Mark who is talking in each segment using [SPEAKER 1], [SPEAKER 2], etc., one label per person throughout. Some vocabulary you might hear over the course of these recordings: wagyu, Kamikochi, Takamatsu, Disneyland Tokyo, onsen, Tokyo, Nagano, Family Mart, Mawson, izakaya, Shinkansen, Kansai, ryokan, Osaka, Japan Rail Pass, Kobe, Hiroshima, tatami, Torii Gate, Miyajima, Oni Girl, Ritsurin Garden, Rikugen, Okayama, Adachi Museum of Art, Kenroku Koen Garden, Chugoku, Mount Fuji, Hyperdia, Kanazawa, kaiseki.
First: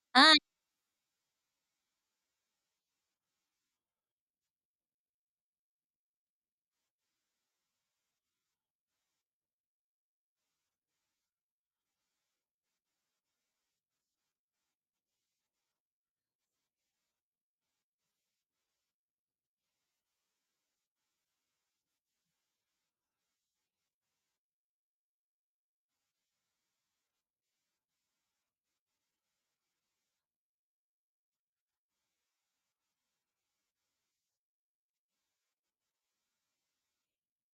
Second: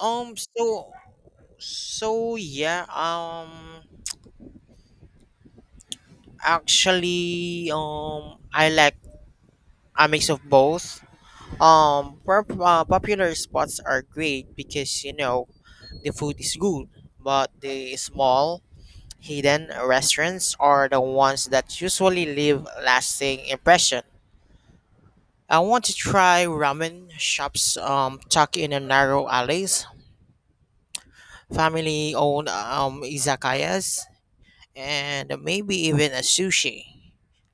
[SPEAKER 1] And
[SPEAKER 2] So so yeah, actually I like a mix of both. Popular spots are great because the food is good, but the small hidden restaurants are the ones that usually leave lasting impression. I want to try ramen shops tucked in a narrow alleys, family owned izakayas and maybe even a sushi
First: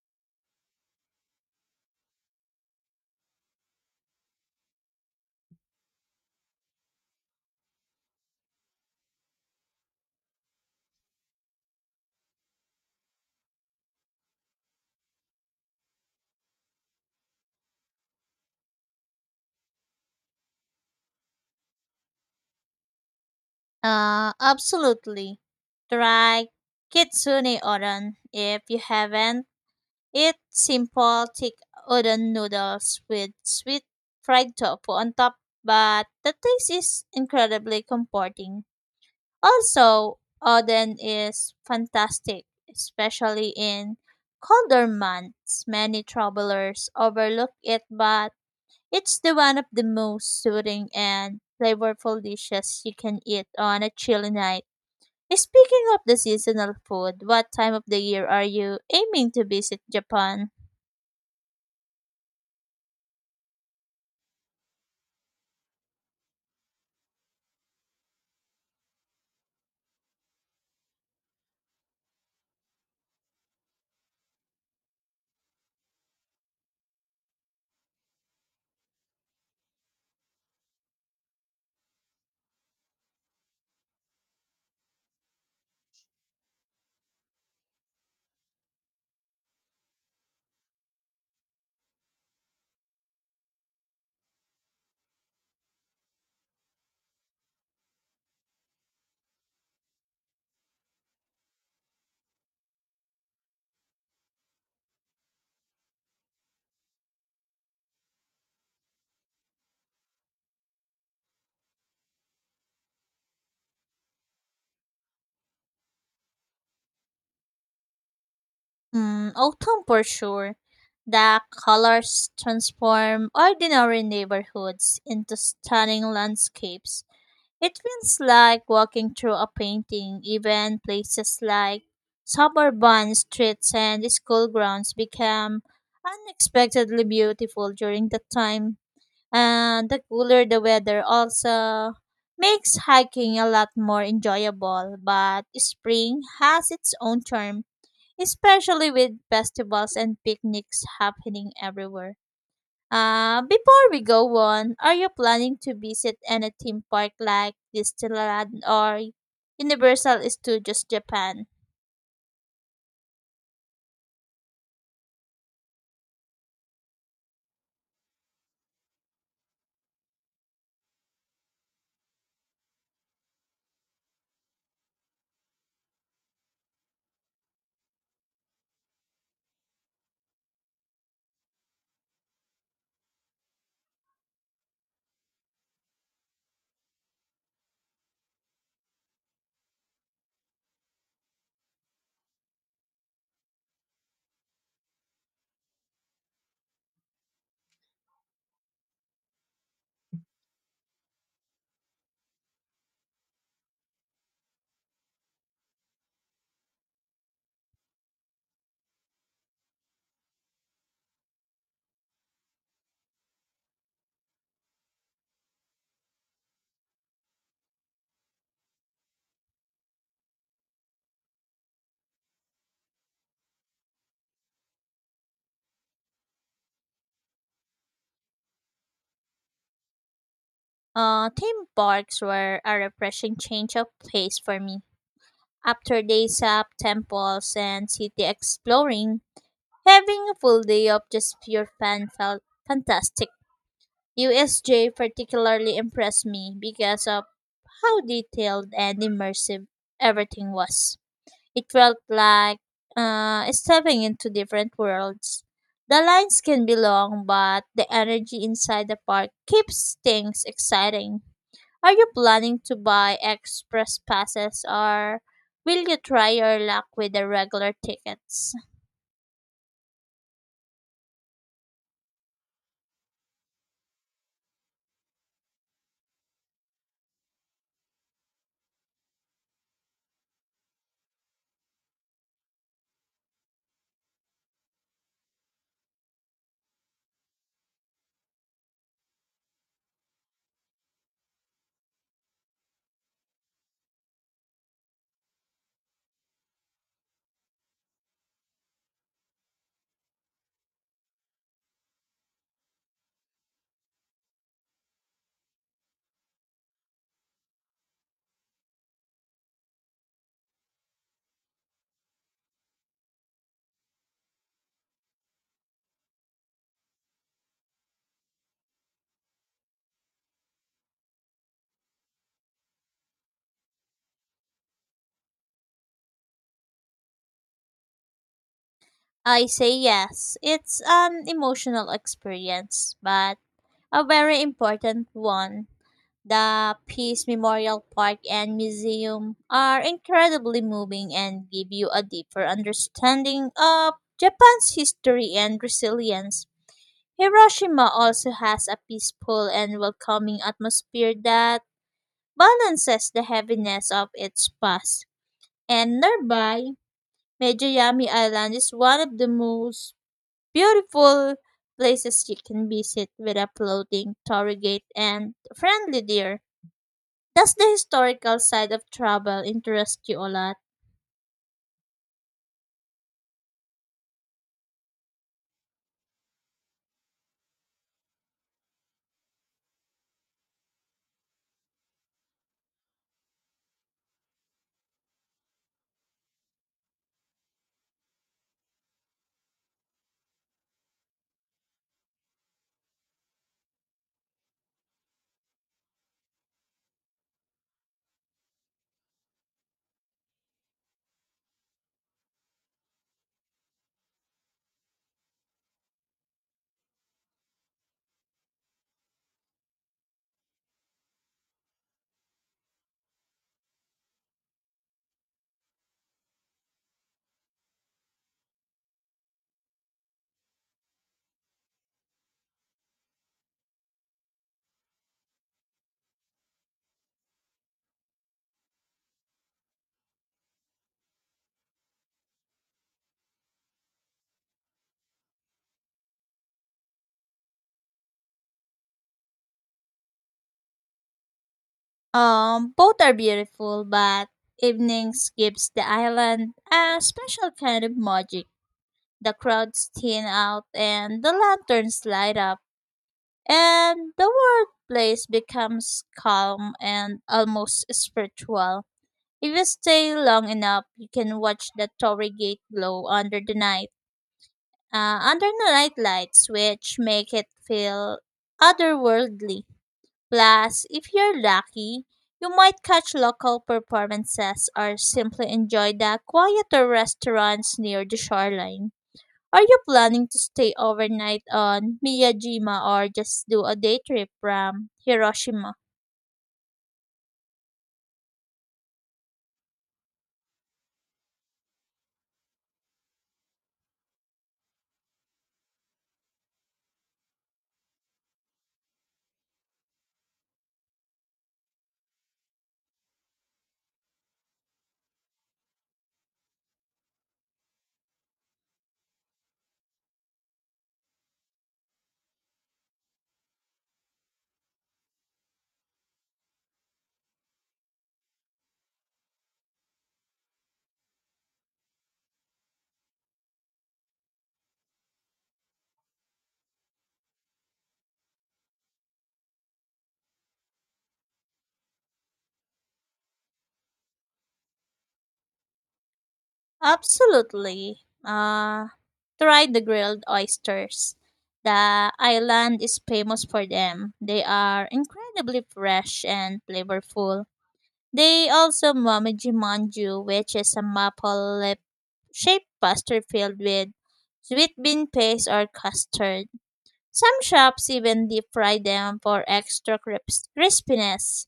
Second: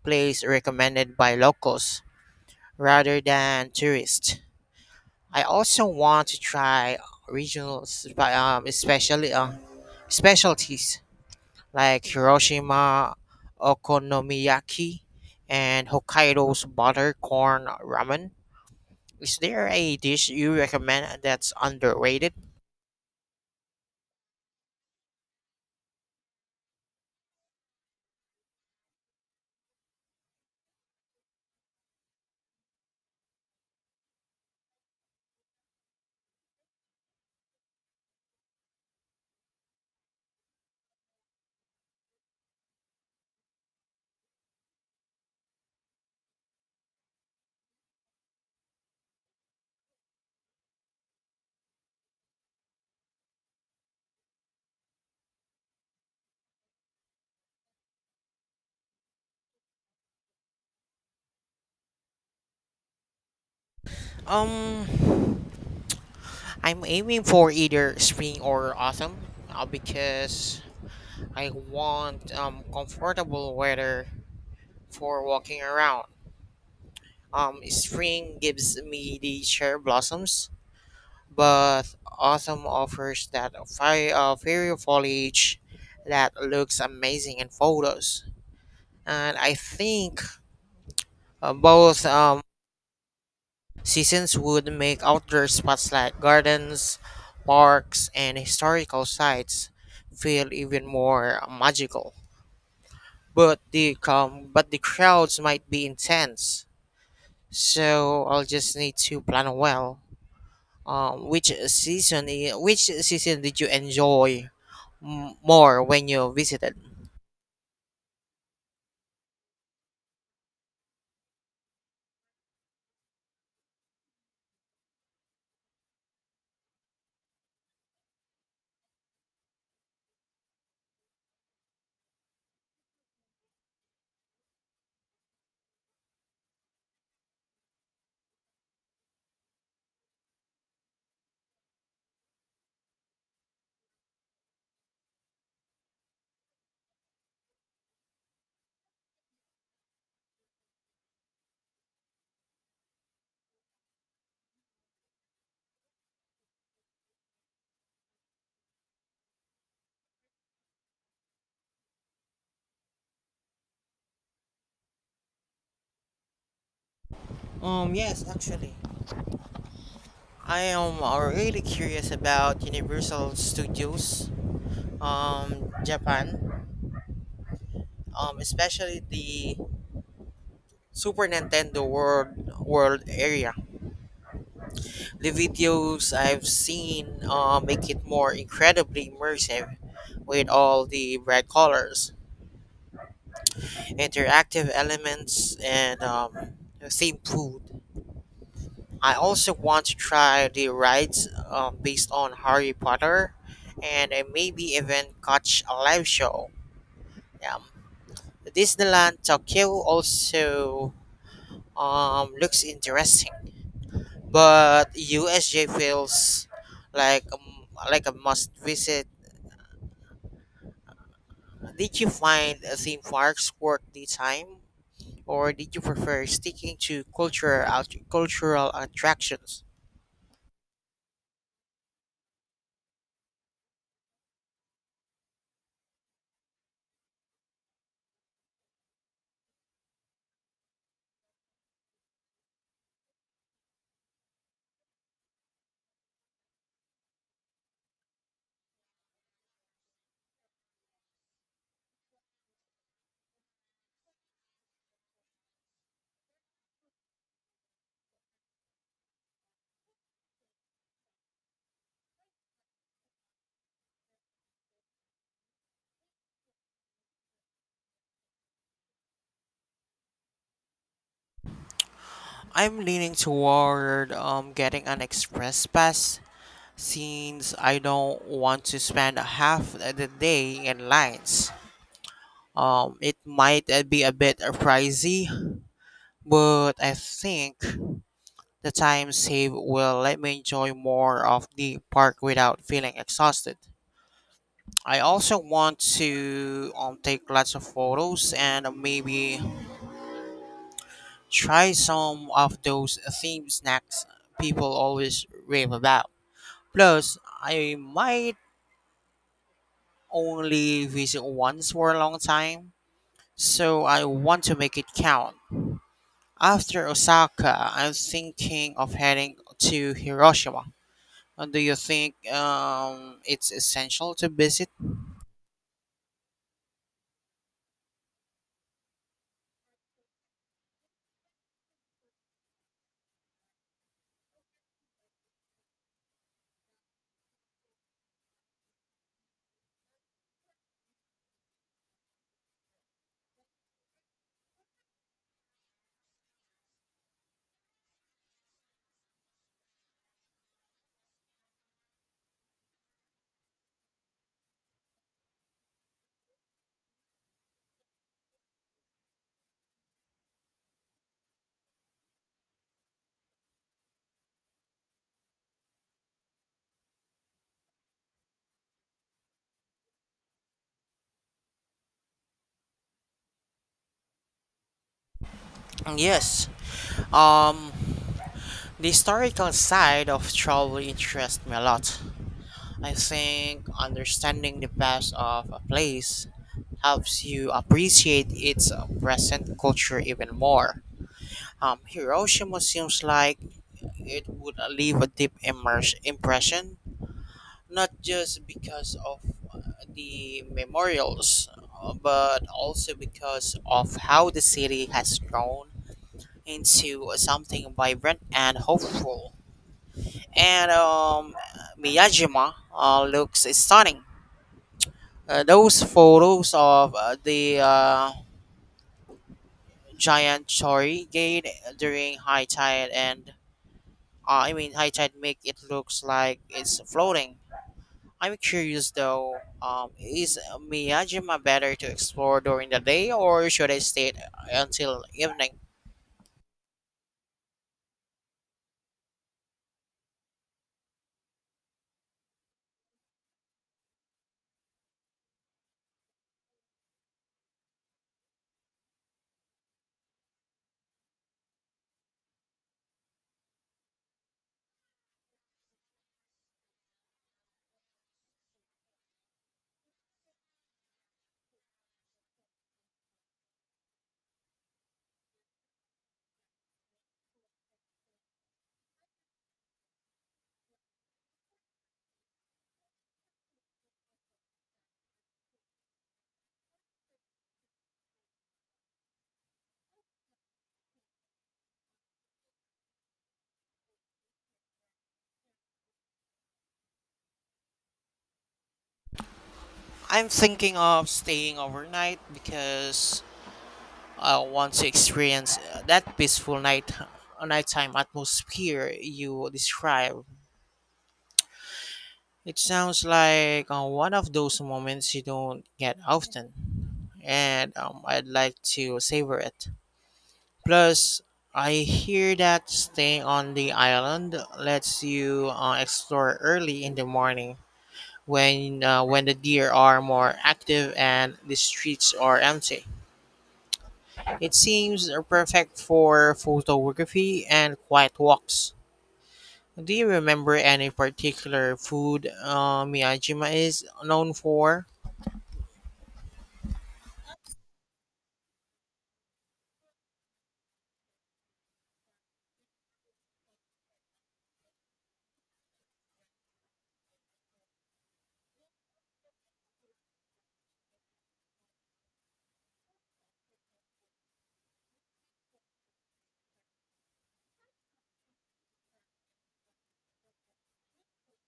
[SPEAKER 2] place recommended by locals rather than tourists. I also want to try regional, especially specialties like Hiroshima okonomiyaki and Hokkaido's butter corn ramen. Is there a dish you recommend that's underrated?
[SPEAKER 1] absolutely. Try kitsune udon if you haven't. Eat simple thick udon noodles with sweet fried tofu on top, but the taste is incredibly comforting. Also, udon is fantastic, especially in colder months. Many travelers overlook it, but it's the one of the most soothing and flavorful dishes you can eat on a chilly night. Speaking of the seasonal food, what time of the year are you aiming to visit Japan?
[SPEAKER 2] Um, I'm aiming for either spring or autumn because I want comfortable weather for walking around. Spring gives me the cherry blossoms, but autumn offers that fairy foliage that looks amazing in photos. And I think both seasons would make outdoor spots like gardens, parks, and historical sites feel even more magical. But the crowds might be intense, so I'll just need to plan well. Which season? Which season did you enjoy more when you visited?
[SPEAKER 1] Mm, autumn for sure. The colors transform ordinary neighborhoods into stunning landscapes. It feels like walking through a painting, even places like suburban streets and school grounds become unexpectedly beautiful during the time. And the cooler the weather also makes hiking a lot more enjoyable, but spring has its own charm, especially with festivals and picnics happening everywhere. Before we go on, are you planning to visit any theme park like Disneyland or Universal Studios Japan?
[SPEAKER 2] Yes, actually, I am really curious about Universal Studios, Japan, especially the Super Nintendo World area. The videos I've seen make it more incredibly immersive, with all the bright colors, interactive elements, and theme food. I also want to try the rides based on Harry Potter and I maybe even catch a live show. Yeah. Disneyland Tokyo also looks interesting, but USJ feels like um, like a must visit. Did you find theme parks worth the time, or did you prefer sticking to cultural attractions?
[SPEAKER 1] Theme parks were a refreshing change of pace for me. After days of temples and city exploring, having a full day of just pure fun felt fantastic. USJ particularly impressed me because of how detailed and immersive everything was. It felt like stepping into different worlds. The lines can be long, but the energy inside the park keeps things exciting. Are you planning to buy express passes or will you try your luck with the regular tickets?
[SPEAKER 2] I'm leaning toward getting an express pass since I don't want to spend half the day in lines. It might be a bit pricey, but I think the time saved will let me enjoy more of the park without feeling exhausted. I also want to take lots of photos and maybe try some of those themed snacks people always rave about. Plus, I might only visit once for a long time, so I want to make it count. After Osaka, I'm thinking of heading to Hiroshima. Do you think it's essential to visit?
[SPEAKER 1] I say yes. It's an emotional experience, but a very important one. The Peace Memorial Park and Museum are incredibly moving and give you a deeper understanding of Japan's history and resilience. Hiroshima also has a peaceful and welcoming atmosphere that balances the heaviness of its past. And nearby, Meijayami Island is one of the most beautiful places you can visit without floating Torrigate and Friendly Deer. Does the historical side of travel interest you a lot?
[SPEAKER 2] Yes. Um, the historical side of travel interests me a lot. I think understanding the past of a place helps you appreciate its present culture even more. Hiroshima seems like it would leave a deep immerse impression not just because of the memorials, but also because of how the city has grown into something vibrant and hopeful. And Miyajima looks stunning. Those photos of the giant Chori gate during high tide and I mean high tide make it looks like it's floating. I'm curious though, is Miyajima better to explore during the day or should I stay until evening?
[SPEAKER 1] Both are beautiful, but evenings gives the island a special kind of magic. The crowds thin out and the lanterns light up, and the world place becomes calm and almost spiritual. If you stay long enough, you can watch the Torii Gate glow under the night lights, which make it feel otherworldly. Plus, if you're lucky, you might catch local performances or simply enjoy the quieter restaurants near the shoreline. Are you planning to stay overnight on Miyajima or just do a day trip from Hiroshima?
[SPEAKER 2] I'm thinking of staying overnight because I want to experience that peaceful nighttime atmosphere you describe. It sounds like one of those moments you don't get often, and I'd like to savor it. Plus, I hear that staying on the island lets you explore early in the morning when the deer are more active and the streets are empty. It seems perfect for photography and quiet walks. Do you remember any particular food Miyajima is known for?
[SPEAKER 1] Absolutely. Try the grilled oysters. The island is famous for them. They are incredibly fresh and flavorful. They also momiji manju, which is a maple lip shaped pastry filled with sweet bean paste or custard. Some shops even deep fry them for extra crispiness.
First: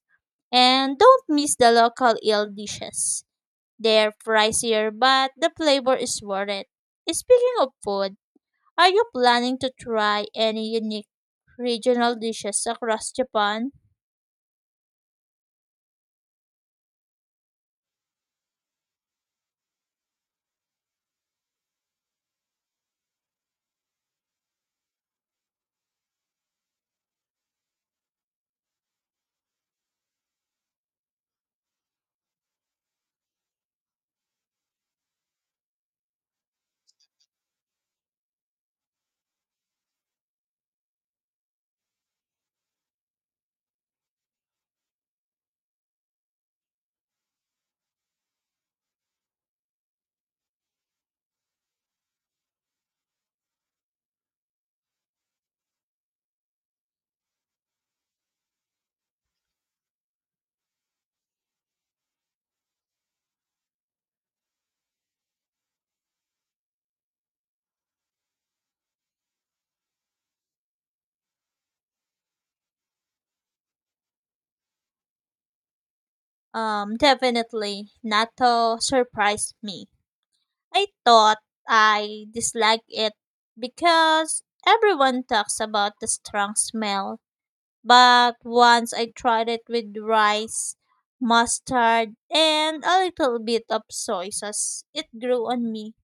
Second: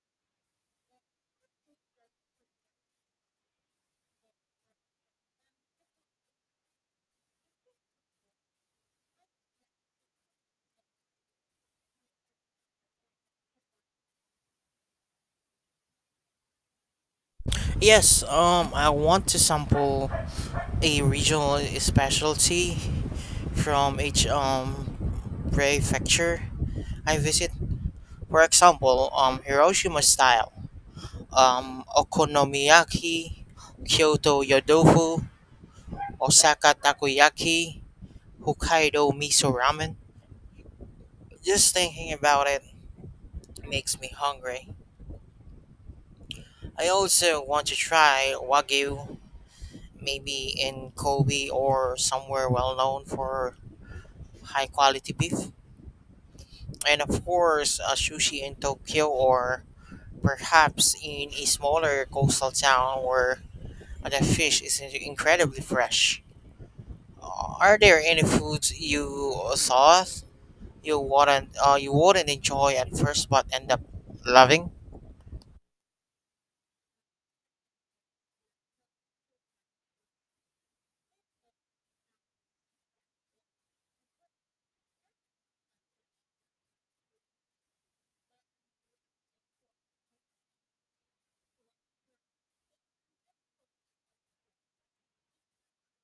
[SPEAKER 1] And don't miss the local eel dishes. They're pricier, but the flavor is worth it. Speaking of food, are you planning to try any unique regional dishes across Japan?
[SPEAKER 2] Yes, I want to sample a regional specialty from each prefecture I visit. For example, Hiroshima style, okonomiyaki, Kyoto yodofu, Osaka takoyaki, Hokkaido miso ramen. Just thinking about it makes me hungry. I also want to try wagyu, maybe in Kobe or somewhere well known for high quality beef. And of course, sushi in Tokyo or perhaps in a smaller coastal town where the fish is incredibly fresh. Are there any foods you thought you wouldn't enjoy at first but end up loving?
[SPEAKER 1] Definitely. Natto surprised me. I thought I disliked it because everyone talks about the strong smell. But once I tried it with rice, mustard, and a little bit of soy sauce, it grew on me.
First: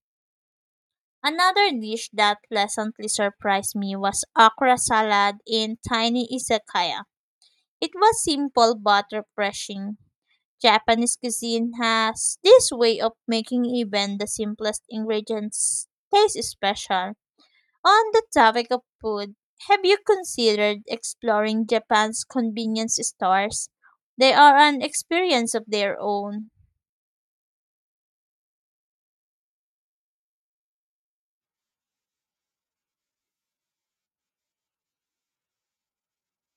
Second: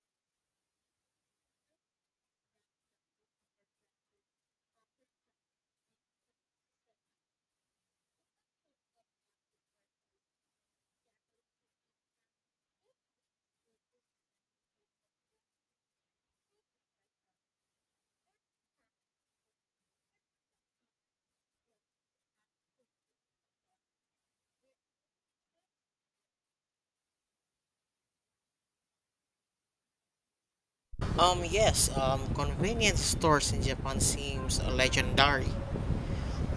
[SPEAKER 1] Another dish that pleasantly surprised me was okra salad in tiny izakaya. It was simple but refreshing. Japanese cuisine has this way of making even the simplest ingredients taste special. On the topic of food, have you considered exploring Japan's convenience stores? They are an experience of their own.
[SPEAKER 2] Yes, convenience stores in Japan seems legendary.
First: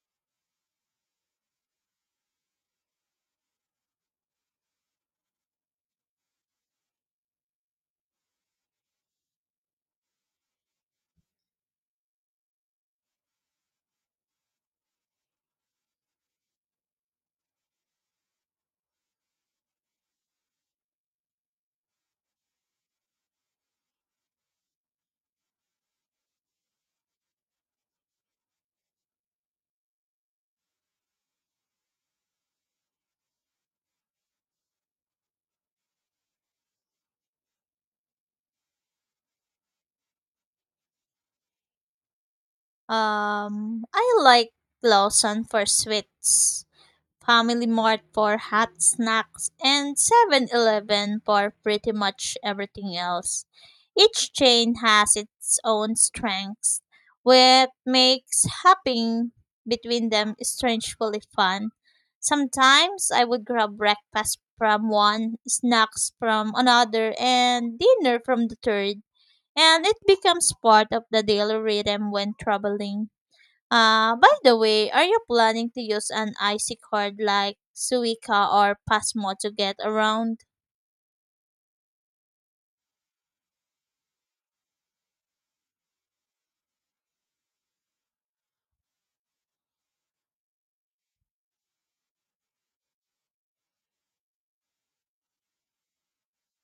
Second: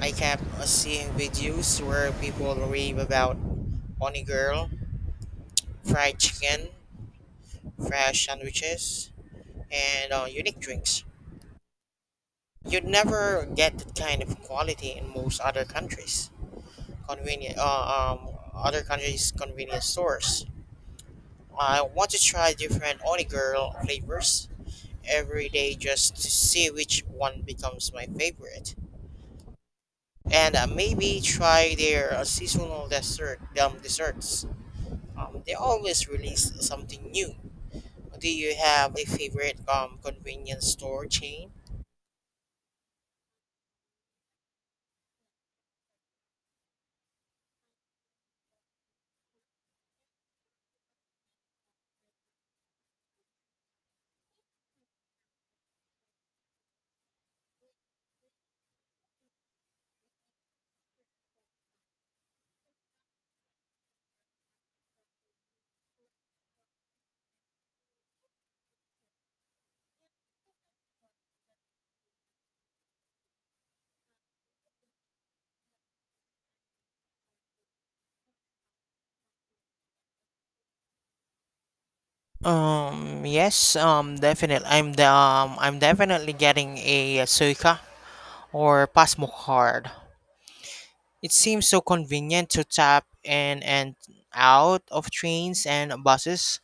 [SPEAKER 2] I kept seeing videos where people rave about honey girl, fried chicken, fresh sandwiches, and unique drinks. You'd never get that kind of quality in most other countries. Convenient, uh, um, Other countries' convenience stores. I want to try different Oni Girl flavors every day just to see which one becomes my favorite. And maybe try their seasonal desserts. They always release something new. Do you have a favorite convenience store chain?
[SPEAKER 1] I like Lawson for sweets. Family Mart for hot snacks, and 7-Eleven for pretty much everything else. Each chain has its own strengths, which makes hopping between them strangely fun. Sometimes I would grab breakfast from one, snacks from another, and dinner from the third, and it becomes part of the daily rhythm when traveling. By the way, are you planning to use an IC card like Suica or Pasmo to get around?
[SPEAKER 2] Yes, definitely. I'm definitely getting a Suica or Pasmo card. It seems so convenient to tap in and out of trains and buses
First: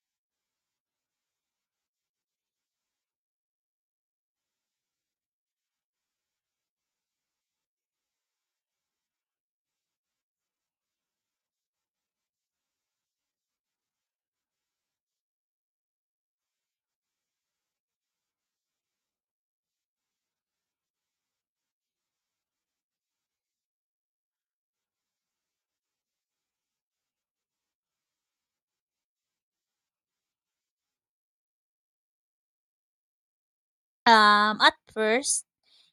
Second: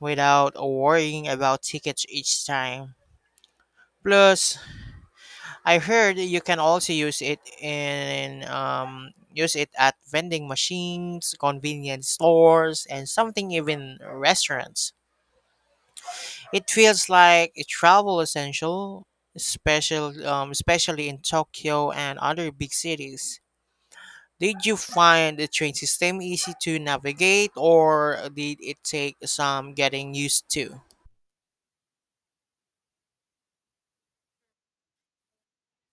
[SPEAKER 2] without worrying about tickets each time. Plus, I heard you can also use it in use it at vending machines, convenience stores, and something even restaurants. It feels like a travel essential, especially in Tokyo and other big cities. Did you find the train system easy to navigate, or did it take some getting used to?
[SPEAKER 1] At first,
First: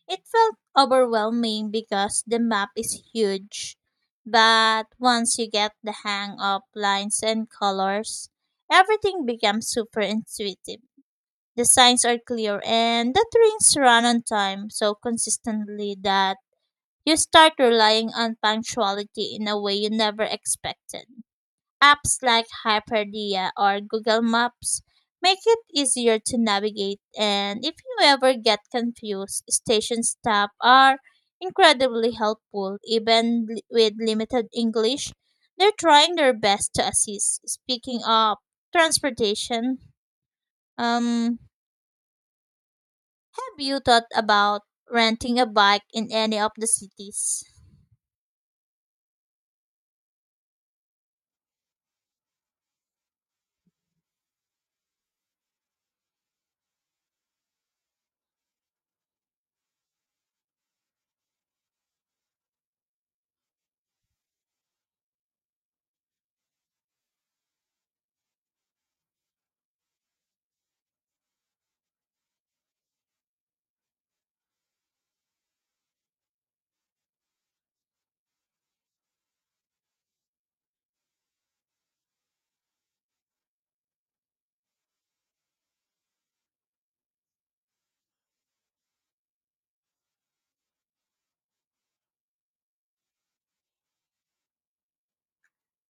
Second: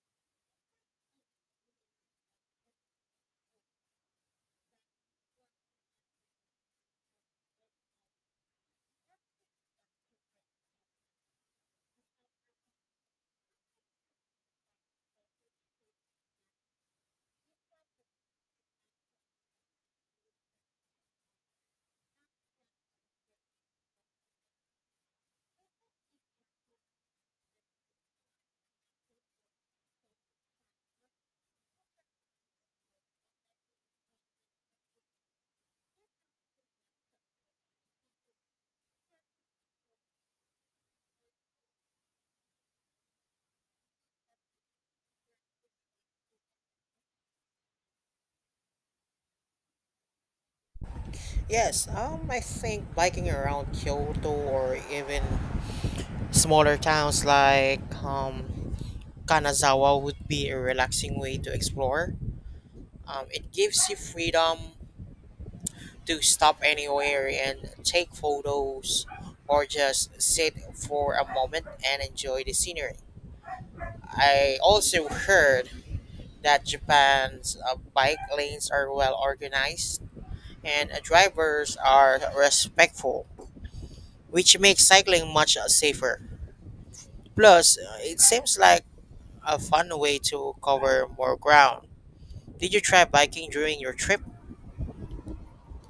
[SPEAKER 1] it felt overwhelming because the map is huge. But once you get the hang of lines and colors, everything becomes super intuitive. The signs are clear and the trains run on time so consistently that you start relying on punctuality in a way you never expected. Apps like Hyperdia or Google Maps make it easier to navigate, and if you ever get confused, station staff are incredibly helpful. Even with limited English, they're trying their best to assist. Speaking of transportation, um, have you thought about renting a bike in any of the cities?
[SPEAKER 2] Yes, I think biking around Kyoto or even smaller towns like Kanazawa would be a relaxing way to explore. It gives you freedom to stop anywhere and take photos or just sit for a moment and enjoy the scenery. I also heard that Japan's bike lanes are well organized and drivers are respectful, which makes cycling much safer. Plus, it seems like a fun way to cover more ground. Did you try biking during your trip?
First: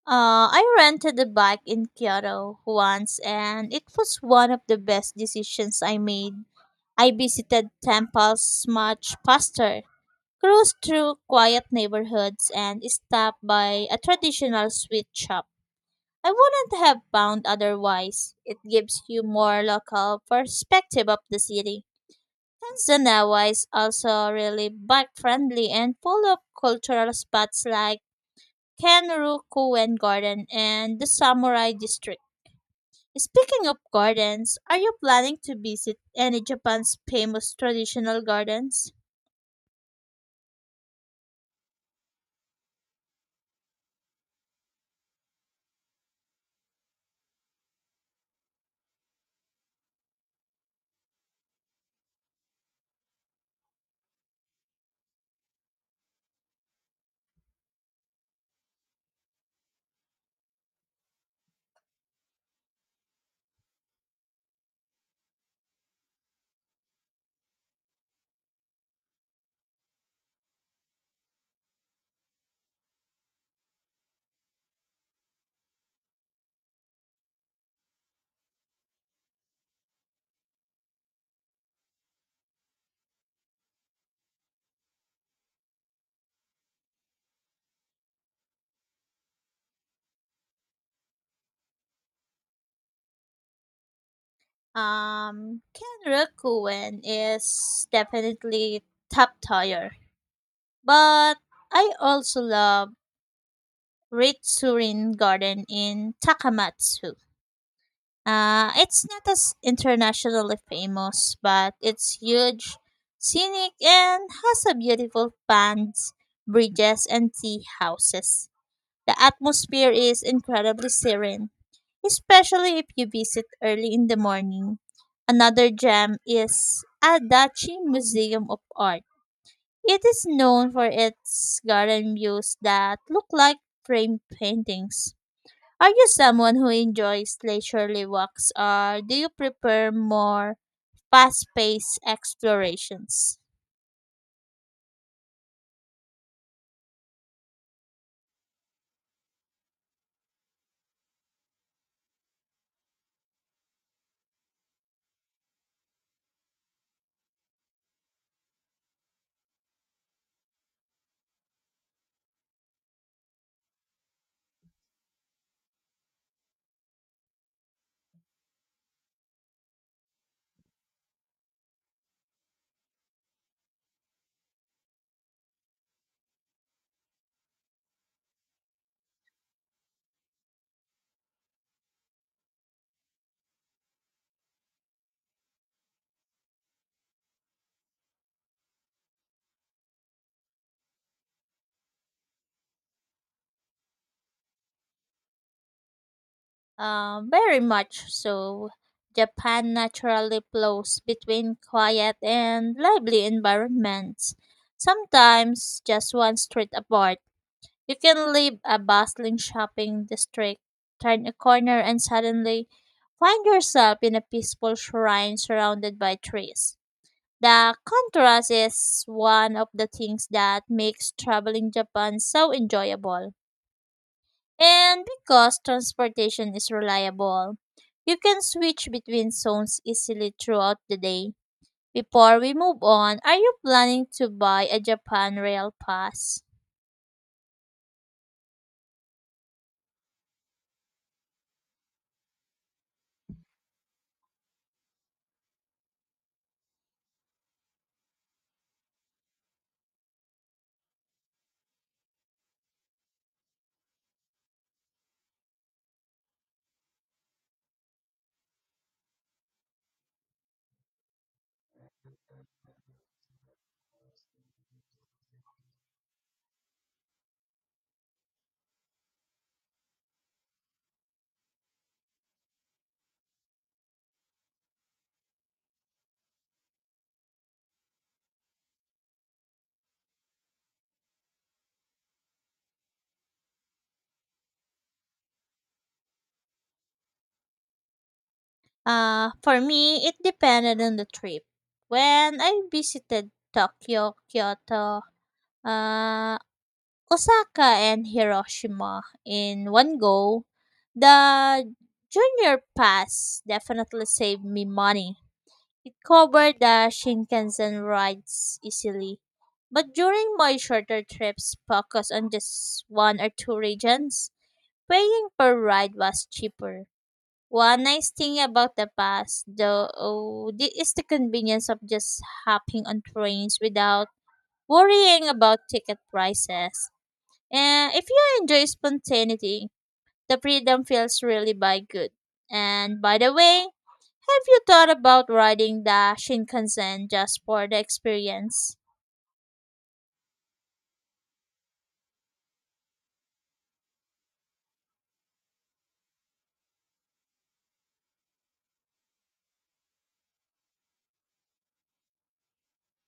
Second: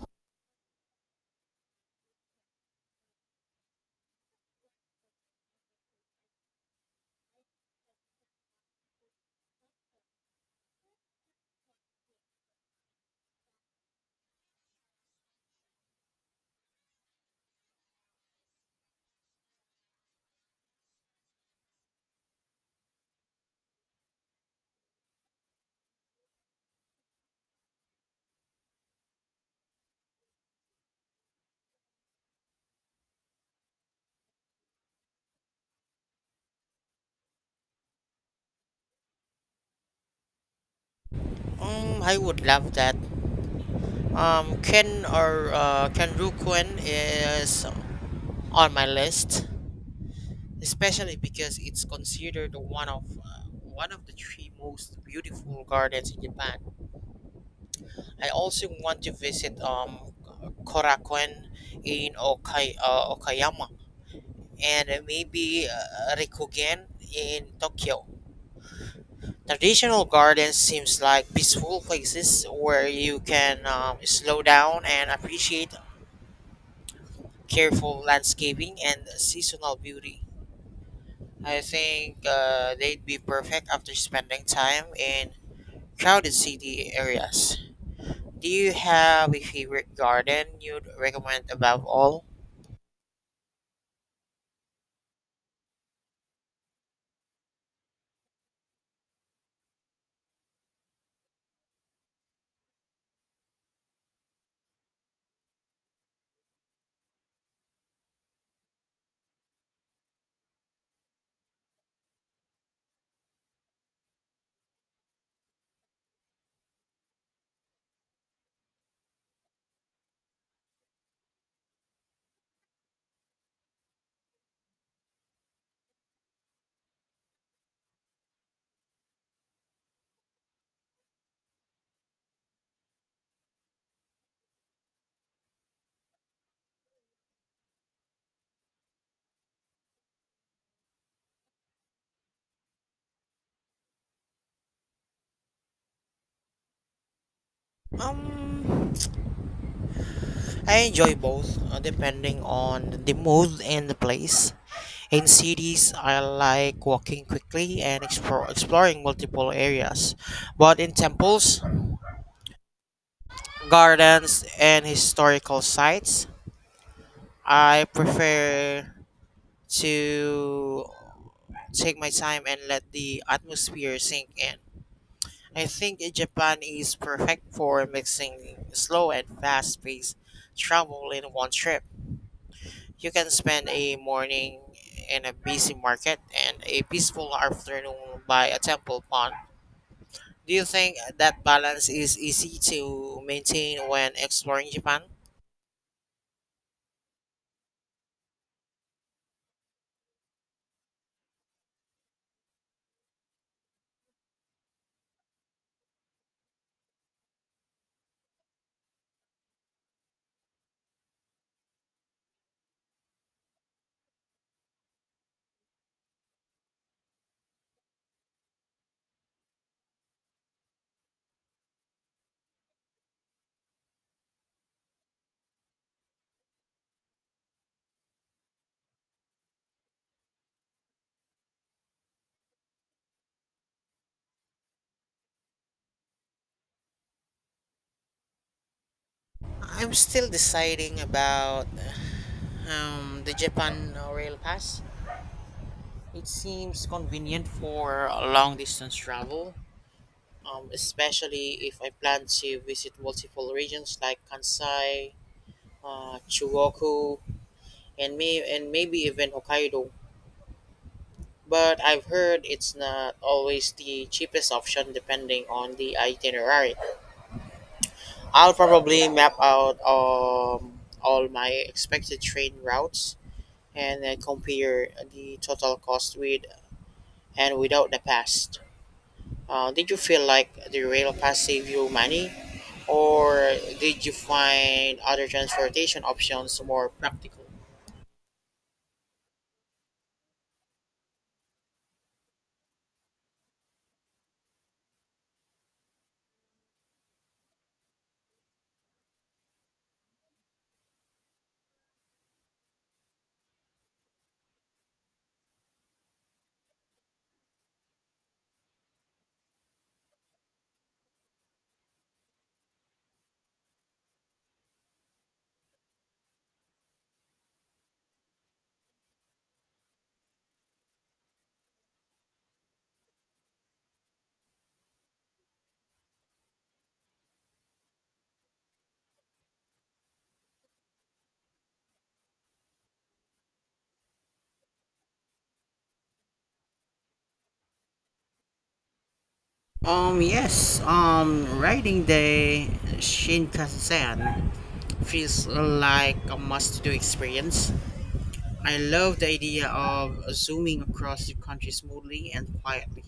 [SPEAKER 1] I rented a bike in Kyoto once and it was one of the best decisions I made. I visited temples much faster, cruised through quiet neighborhoods, and stopped by a traditional sweet shop. I wouldn't have found otherwise. It gives you more local perspective of the city. Tanzania is also really bike friendly and full of cultural spots like Kenroku Koen Garden and the Samurai District. Speaking of gardens, are you planning to visit any Japan's famous traditional gardens?
[SPEAKER 2] Mm, I would love that. Kenrukuen is on my list, especially because it's considered one of the three most beautiful gardens in Japan. I also want to visit Korakuen in Okayama and maybe Rikugen in Tokyo. Traditional gardens seems like peaceful places where you can slow down and appreciate careful landscaping, and seasonal beauty. I think they'd be perfect after spending time in crowded city areas. Do you have a favorite garden you'd recommend above all?
[SPEAKER 1] Kenroku is definitely top tier, but I also love Ritsurin Garden in Takamatsu. It's not as internationally famous, but it's huge, scenic, and has a beautiful ponds, bridges, and tea houses. The atmosphere is incredibly serene, especially if you visit early in the morning. Another gem is Adachi Museum of Art. It is known for its garden views that look like framed paintings. Are you someone who enjoys leisurely walks or do you prefer more fast-paced explorations?
[SPEAKER 2] Um, I enjoy both, depending on the mood and the place. In cities, I like walking quickly and exploring multiple areas. But in temples, gardens, and historical sites, I prefer to take my time and let the atmosphere sink in. I think Japan is perfect for mixing slow and fast paced travel in one trip. You can spend a morning in a busy market and a peaceful afternoon by a temple pond. Do you think that balance is easy to maintain when exploring Japan?
[SPEAKER 1] Very much so. Japan naturally flows between quiet and lively environments. Sometimes just one street apart. You can leave a bustling shopping district, turn a corner and suddenly find yourself in a peaceful shrine surrounded by trees. The contrast is one of the things that makes traveling Japan so enjoyable. And because transportation is reliable, you can switch between zones easily throughout the day. Before we move on, are you planning to buy a Japan Rail Pass?
[SPEAKER 2] I'm still deciding about the Japan Rail Pass. It seems convenient for long distance travel, especially if I plan to visit multiple regions like Kansai, Chugoku, and maybe even Hokkaido. But I've heard it's not always the cheapest option depending on the itinerary. I'll probably map out all my expected train routes and then compare the total cost with and without the pass. Did you feel like the rail pass saved you money, or did you find other transportation options more practical?
[SPEAKER 1] For me, it depended on the trip. When I visited Tokyo, Kyoto, uh, Osaka and Hiroshima in one go, the junior pass definitely saved me money. It covered the Shinkansen rides easily. But during my shorter trips focused on just one or two regions, paying per ride was cheaper. One nice thing about the pass, though, oh, is the convenience of just hopping on trains without worrying about ticket prices. And if you enjoy spontaneity, the freedom feels really by good. And by the way, have you thought about riding the Shinkansen just for the experience?
[SPEAKER 2] Yes, riding the Shinkansen feels like a must do experience. I love the idea of zooming across the country smoothly and quietly,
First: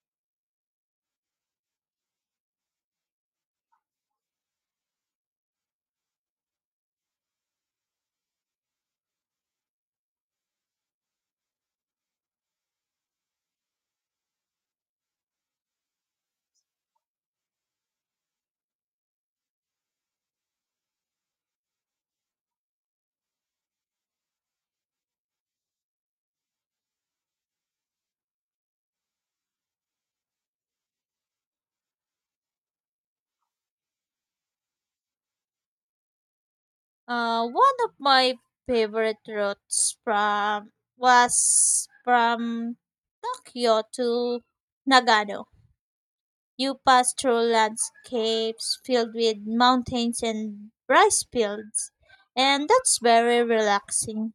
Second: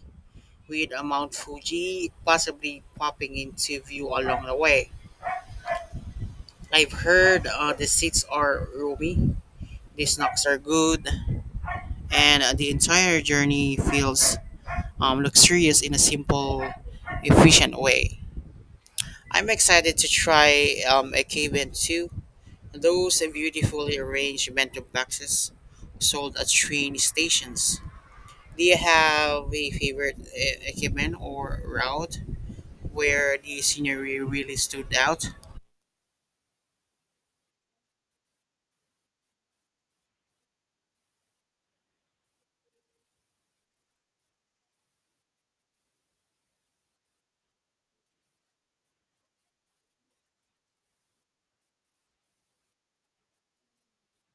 [SPEAKER 2] with a Mount Fuji possibly popping into view along the way. I've heard the seats are roomy, the snacks are good, and the entire journey feels luxurious in a simple, efficient way. I'm excited to try a cabin too. Those beautifully arranged bento boxes sold at train stations. Do you have a favorite equipment or route where the scenery really stood out?
[SPEAKER 1] One of my favorite routes from was from Tokyo to Nagano. You pass through landscapes filled with mountains and rice fields, and that's very relaxing.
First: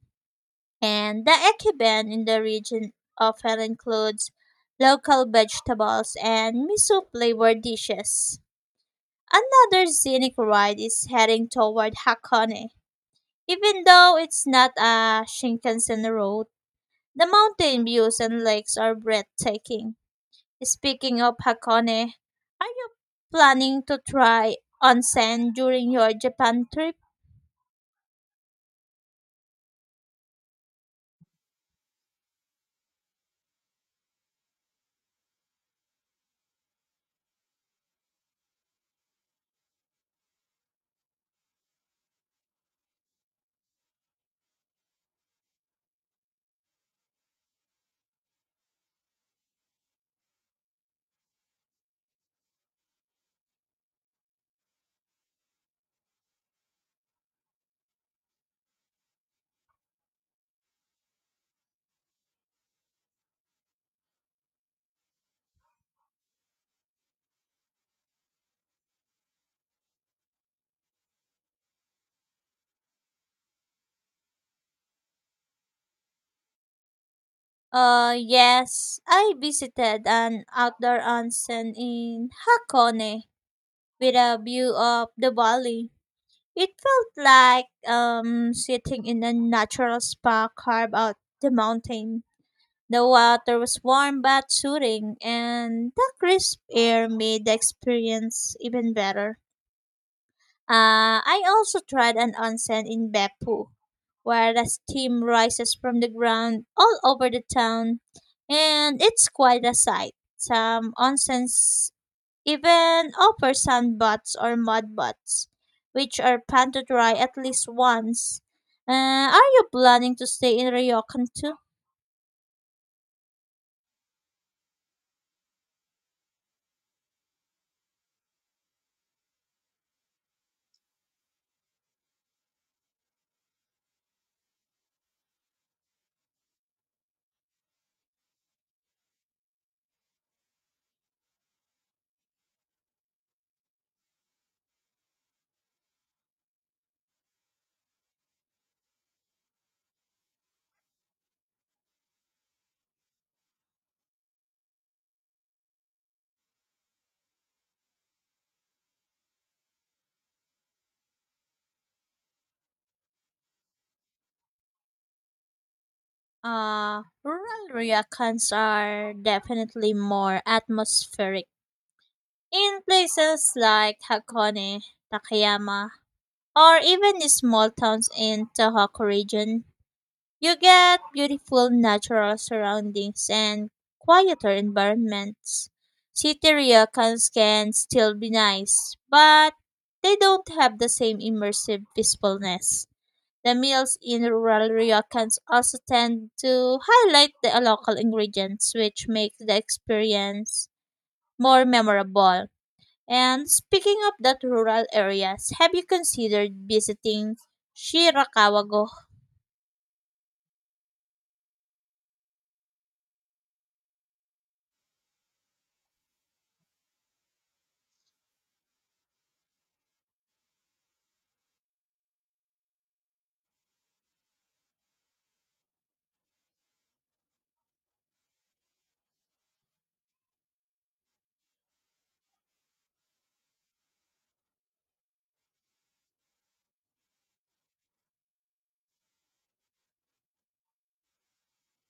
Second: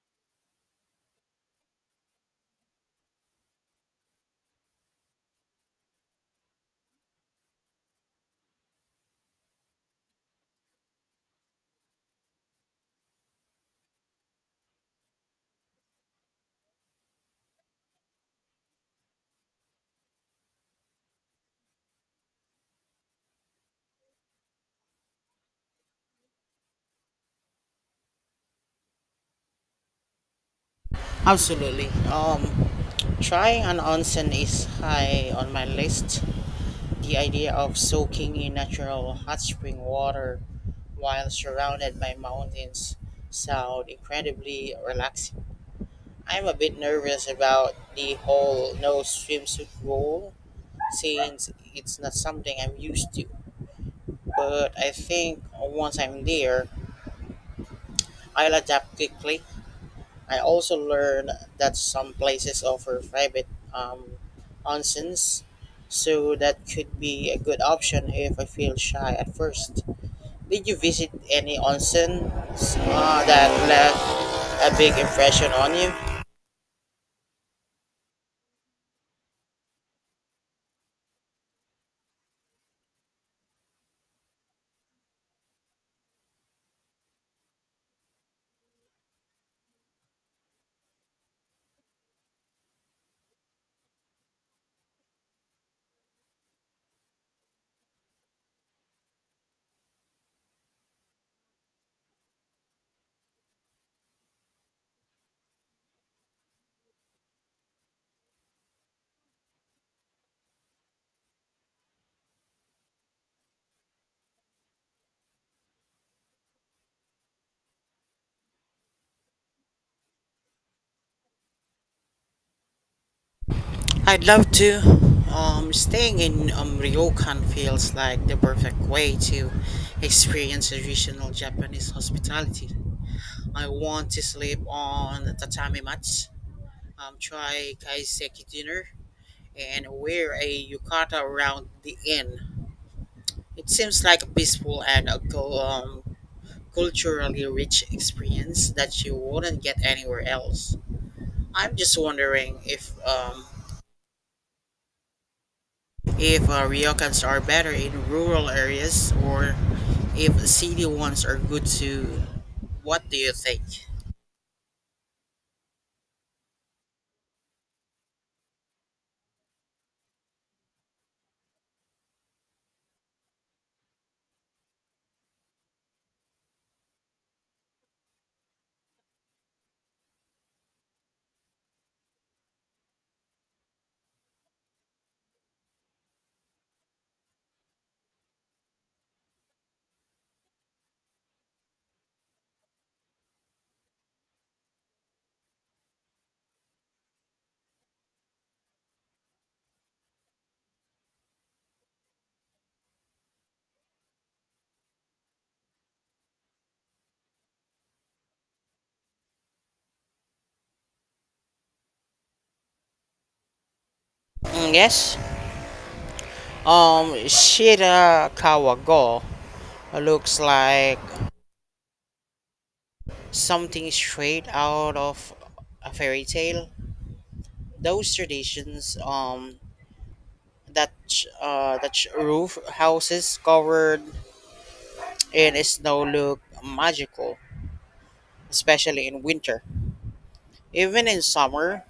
[SPEAKER 1] And the ekiben in the region often includes local vegetables and miso flavored dishes. Another scenic ride is heading toward Hakone. Even though it's not a Shinkansen road, the mountain views and lakes are breathtaking. Speaking of Hakone, are you planning to try onsen during your Japan trip?
[SPEAKER 2] Absolutely. Trying an onsen is high on my list. The idea of soaking in natural hot spring water while surrounded by mountains sound incredibly relaxing. I'm a bit nervous about the whole no swimsuit rule since it's not something I'm used to. But I think once I'm there, I'll adapt quickly. I also learned that some places offer private um, onsens, so that could be a good option if I feel shy at first. Did you visit any onsen that left a big impression on you?
[SPEAKER 1] Yes, I visited an outdoor onsen in Hakone with a view of the valley. It felt like sitting in a natural spa carved out the mountain. The water was warm but soothing, and the crisp air made the experience even better. I also tried an onsen in Beppu, where the steam rises from the ground all over the town, and it's quite a sight. Some onsens even offer sand baths or mud baths, which are planned to dry at least once. Are you planning to stay in Ryokan too?
[SPEAKER 2] I'd love to. Staying in Ryokan feels like the perfect way to experience traditional Japanese hospitality. I want to sleep on tatami mats, try kaiseki dinner, and wear a yukata around the inn. It seems like a peaceful and a culturally rich experience that you wouldn't get anywhere else. I'm just wondering if ryokans are better in rural areas or if city ones are good too. What do you think?
[SPEAKER 1] Rural ryokans are definitely more atmospheric. In places like Hakone, Takayama, or even the small towns in Tahok region, you get beautiful natural surroundings and quieter environments. City ryokans can still be nice, but they don't have the same immersive peacefulness. The meals in rural ryokans also tend to highlight the local ingredients, which makes the experience more memorable. And speaking of that rural areas, have you considered visiting Shirakawago?
[SPEAKER 2] Mm, yes. Shirakawa Go looks like something straight out of a fairy tale. Those traditions, that that roof houses covered in snow look magical, especially in winter. Even in summer,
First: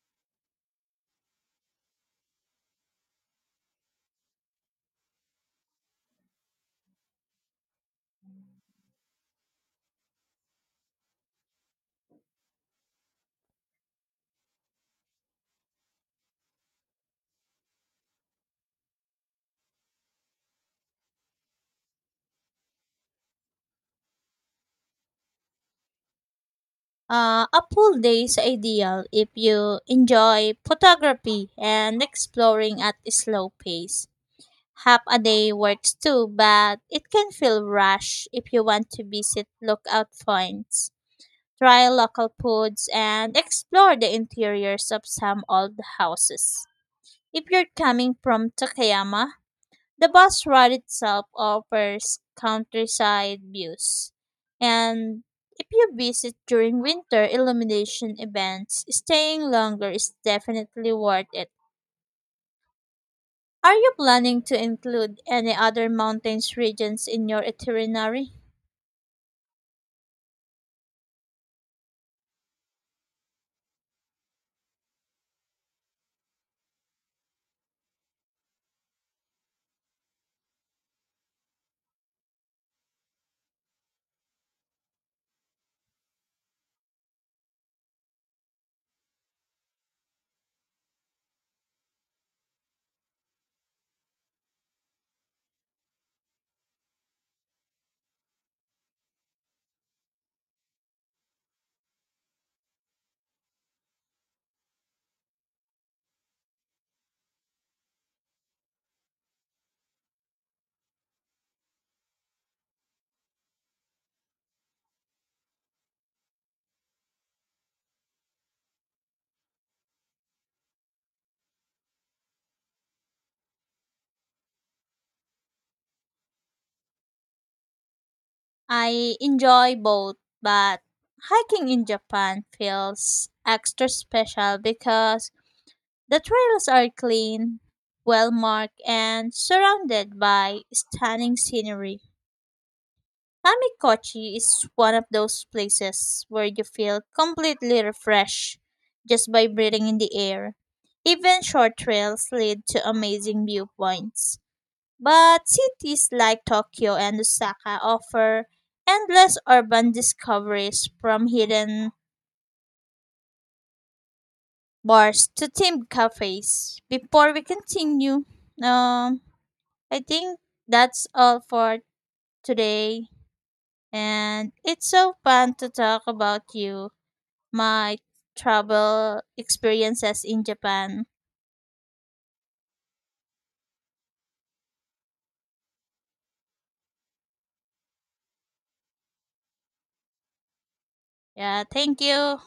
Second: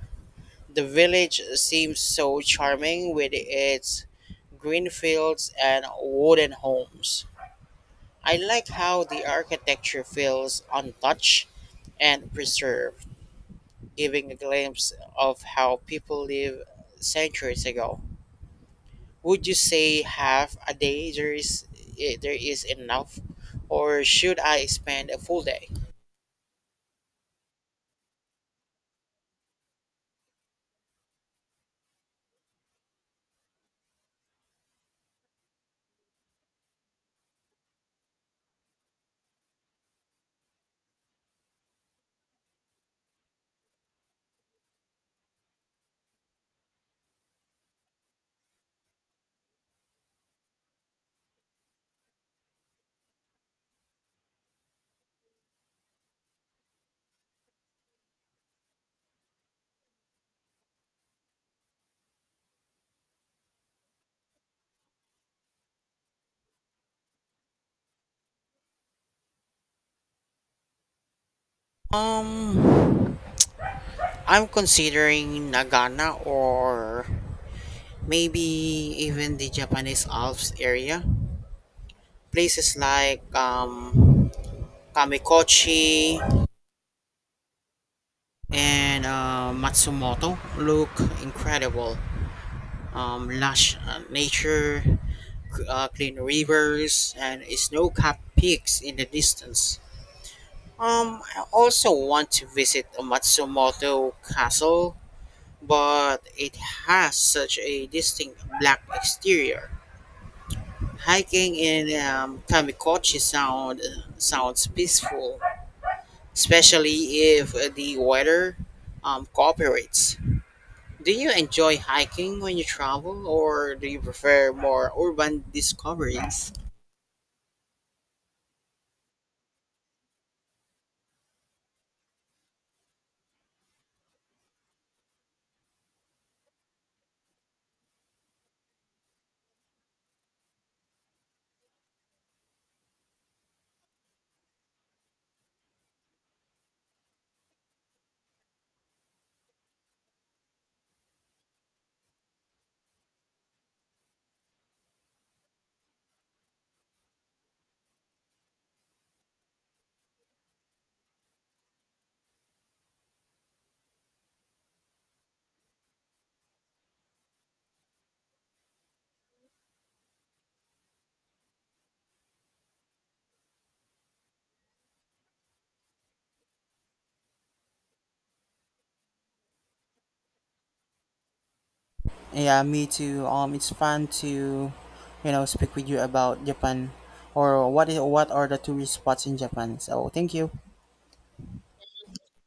[SPEAKER 2] the village seems so charming with its green fields and wooden homes. I like how the architecture feels untouched and preserved, giving a glimpse of how people lived centuries ago. Would you say half a day there is enough, or should I spend a full day?
[SPEAKER 1] A full day is ideal if you enjoy photography and exploring at a slow pace. Half a day works too, but it can feel rushed if you want to visit lookout points, try local foods, and explore the interiors of some old houses. If you're coming from Takayama, the bus ride itself offers countryside views. And if you visit during winter illumination events, staying longer is definitely worth it. Are you planning to include any other mountains regions in your itinerary?
[SPEAKER 2] Um, I'm considering Nagana or maybe even the Japanese Alps area. Places like Kamikochi and Matsumoto look incredible. Lush nature, clean rivers, and snow capped peaks in the distance. I also want to visit Matsumoto Castle, but it has such a distinct black exterior. Hiking in Tamikochi sounds peaceful, especially if the weather cooperates. Do you enjoy hiking when you travel, or do you prefer more urban discoveries?
[SPEAKER 1] I enjoy both, but hiking in Japan feels extra special because the trails are clean, well marked, and surrounded by stunning scenery. Tamikochi is one of those places where you feel completely refreshed just by breathing in the air. Even short trails lead to amazing viewpoints. But cities like Tokyo and Osaka offer endless urban discoveries from hidden bars to themed cafes. Before we continue, um, I think that's all for today. And it's so fun to talk about you. My travel experiences in Japan.
[SPEAKER 2] Yeah, me too. It's fun to speak with you about Japan, or what is what are the tourist spots in Japan. So thank you.
[SPEAKER 1] Yeah, thank you.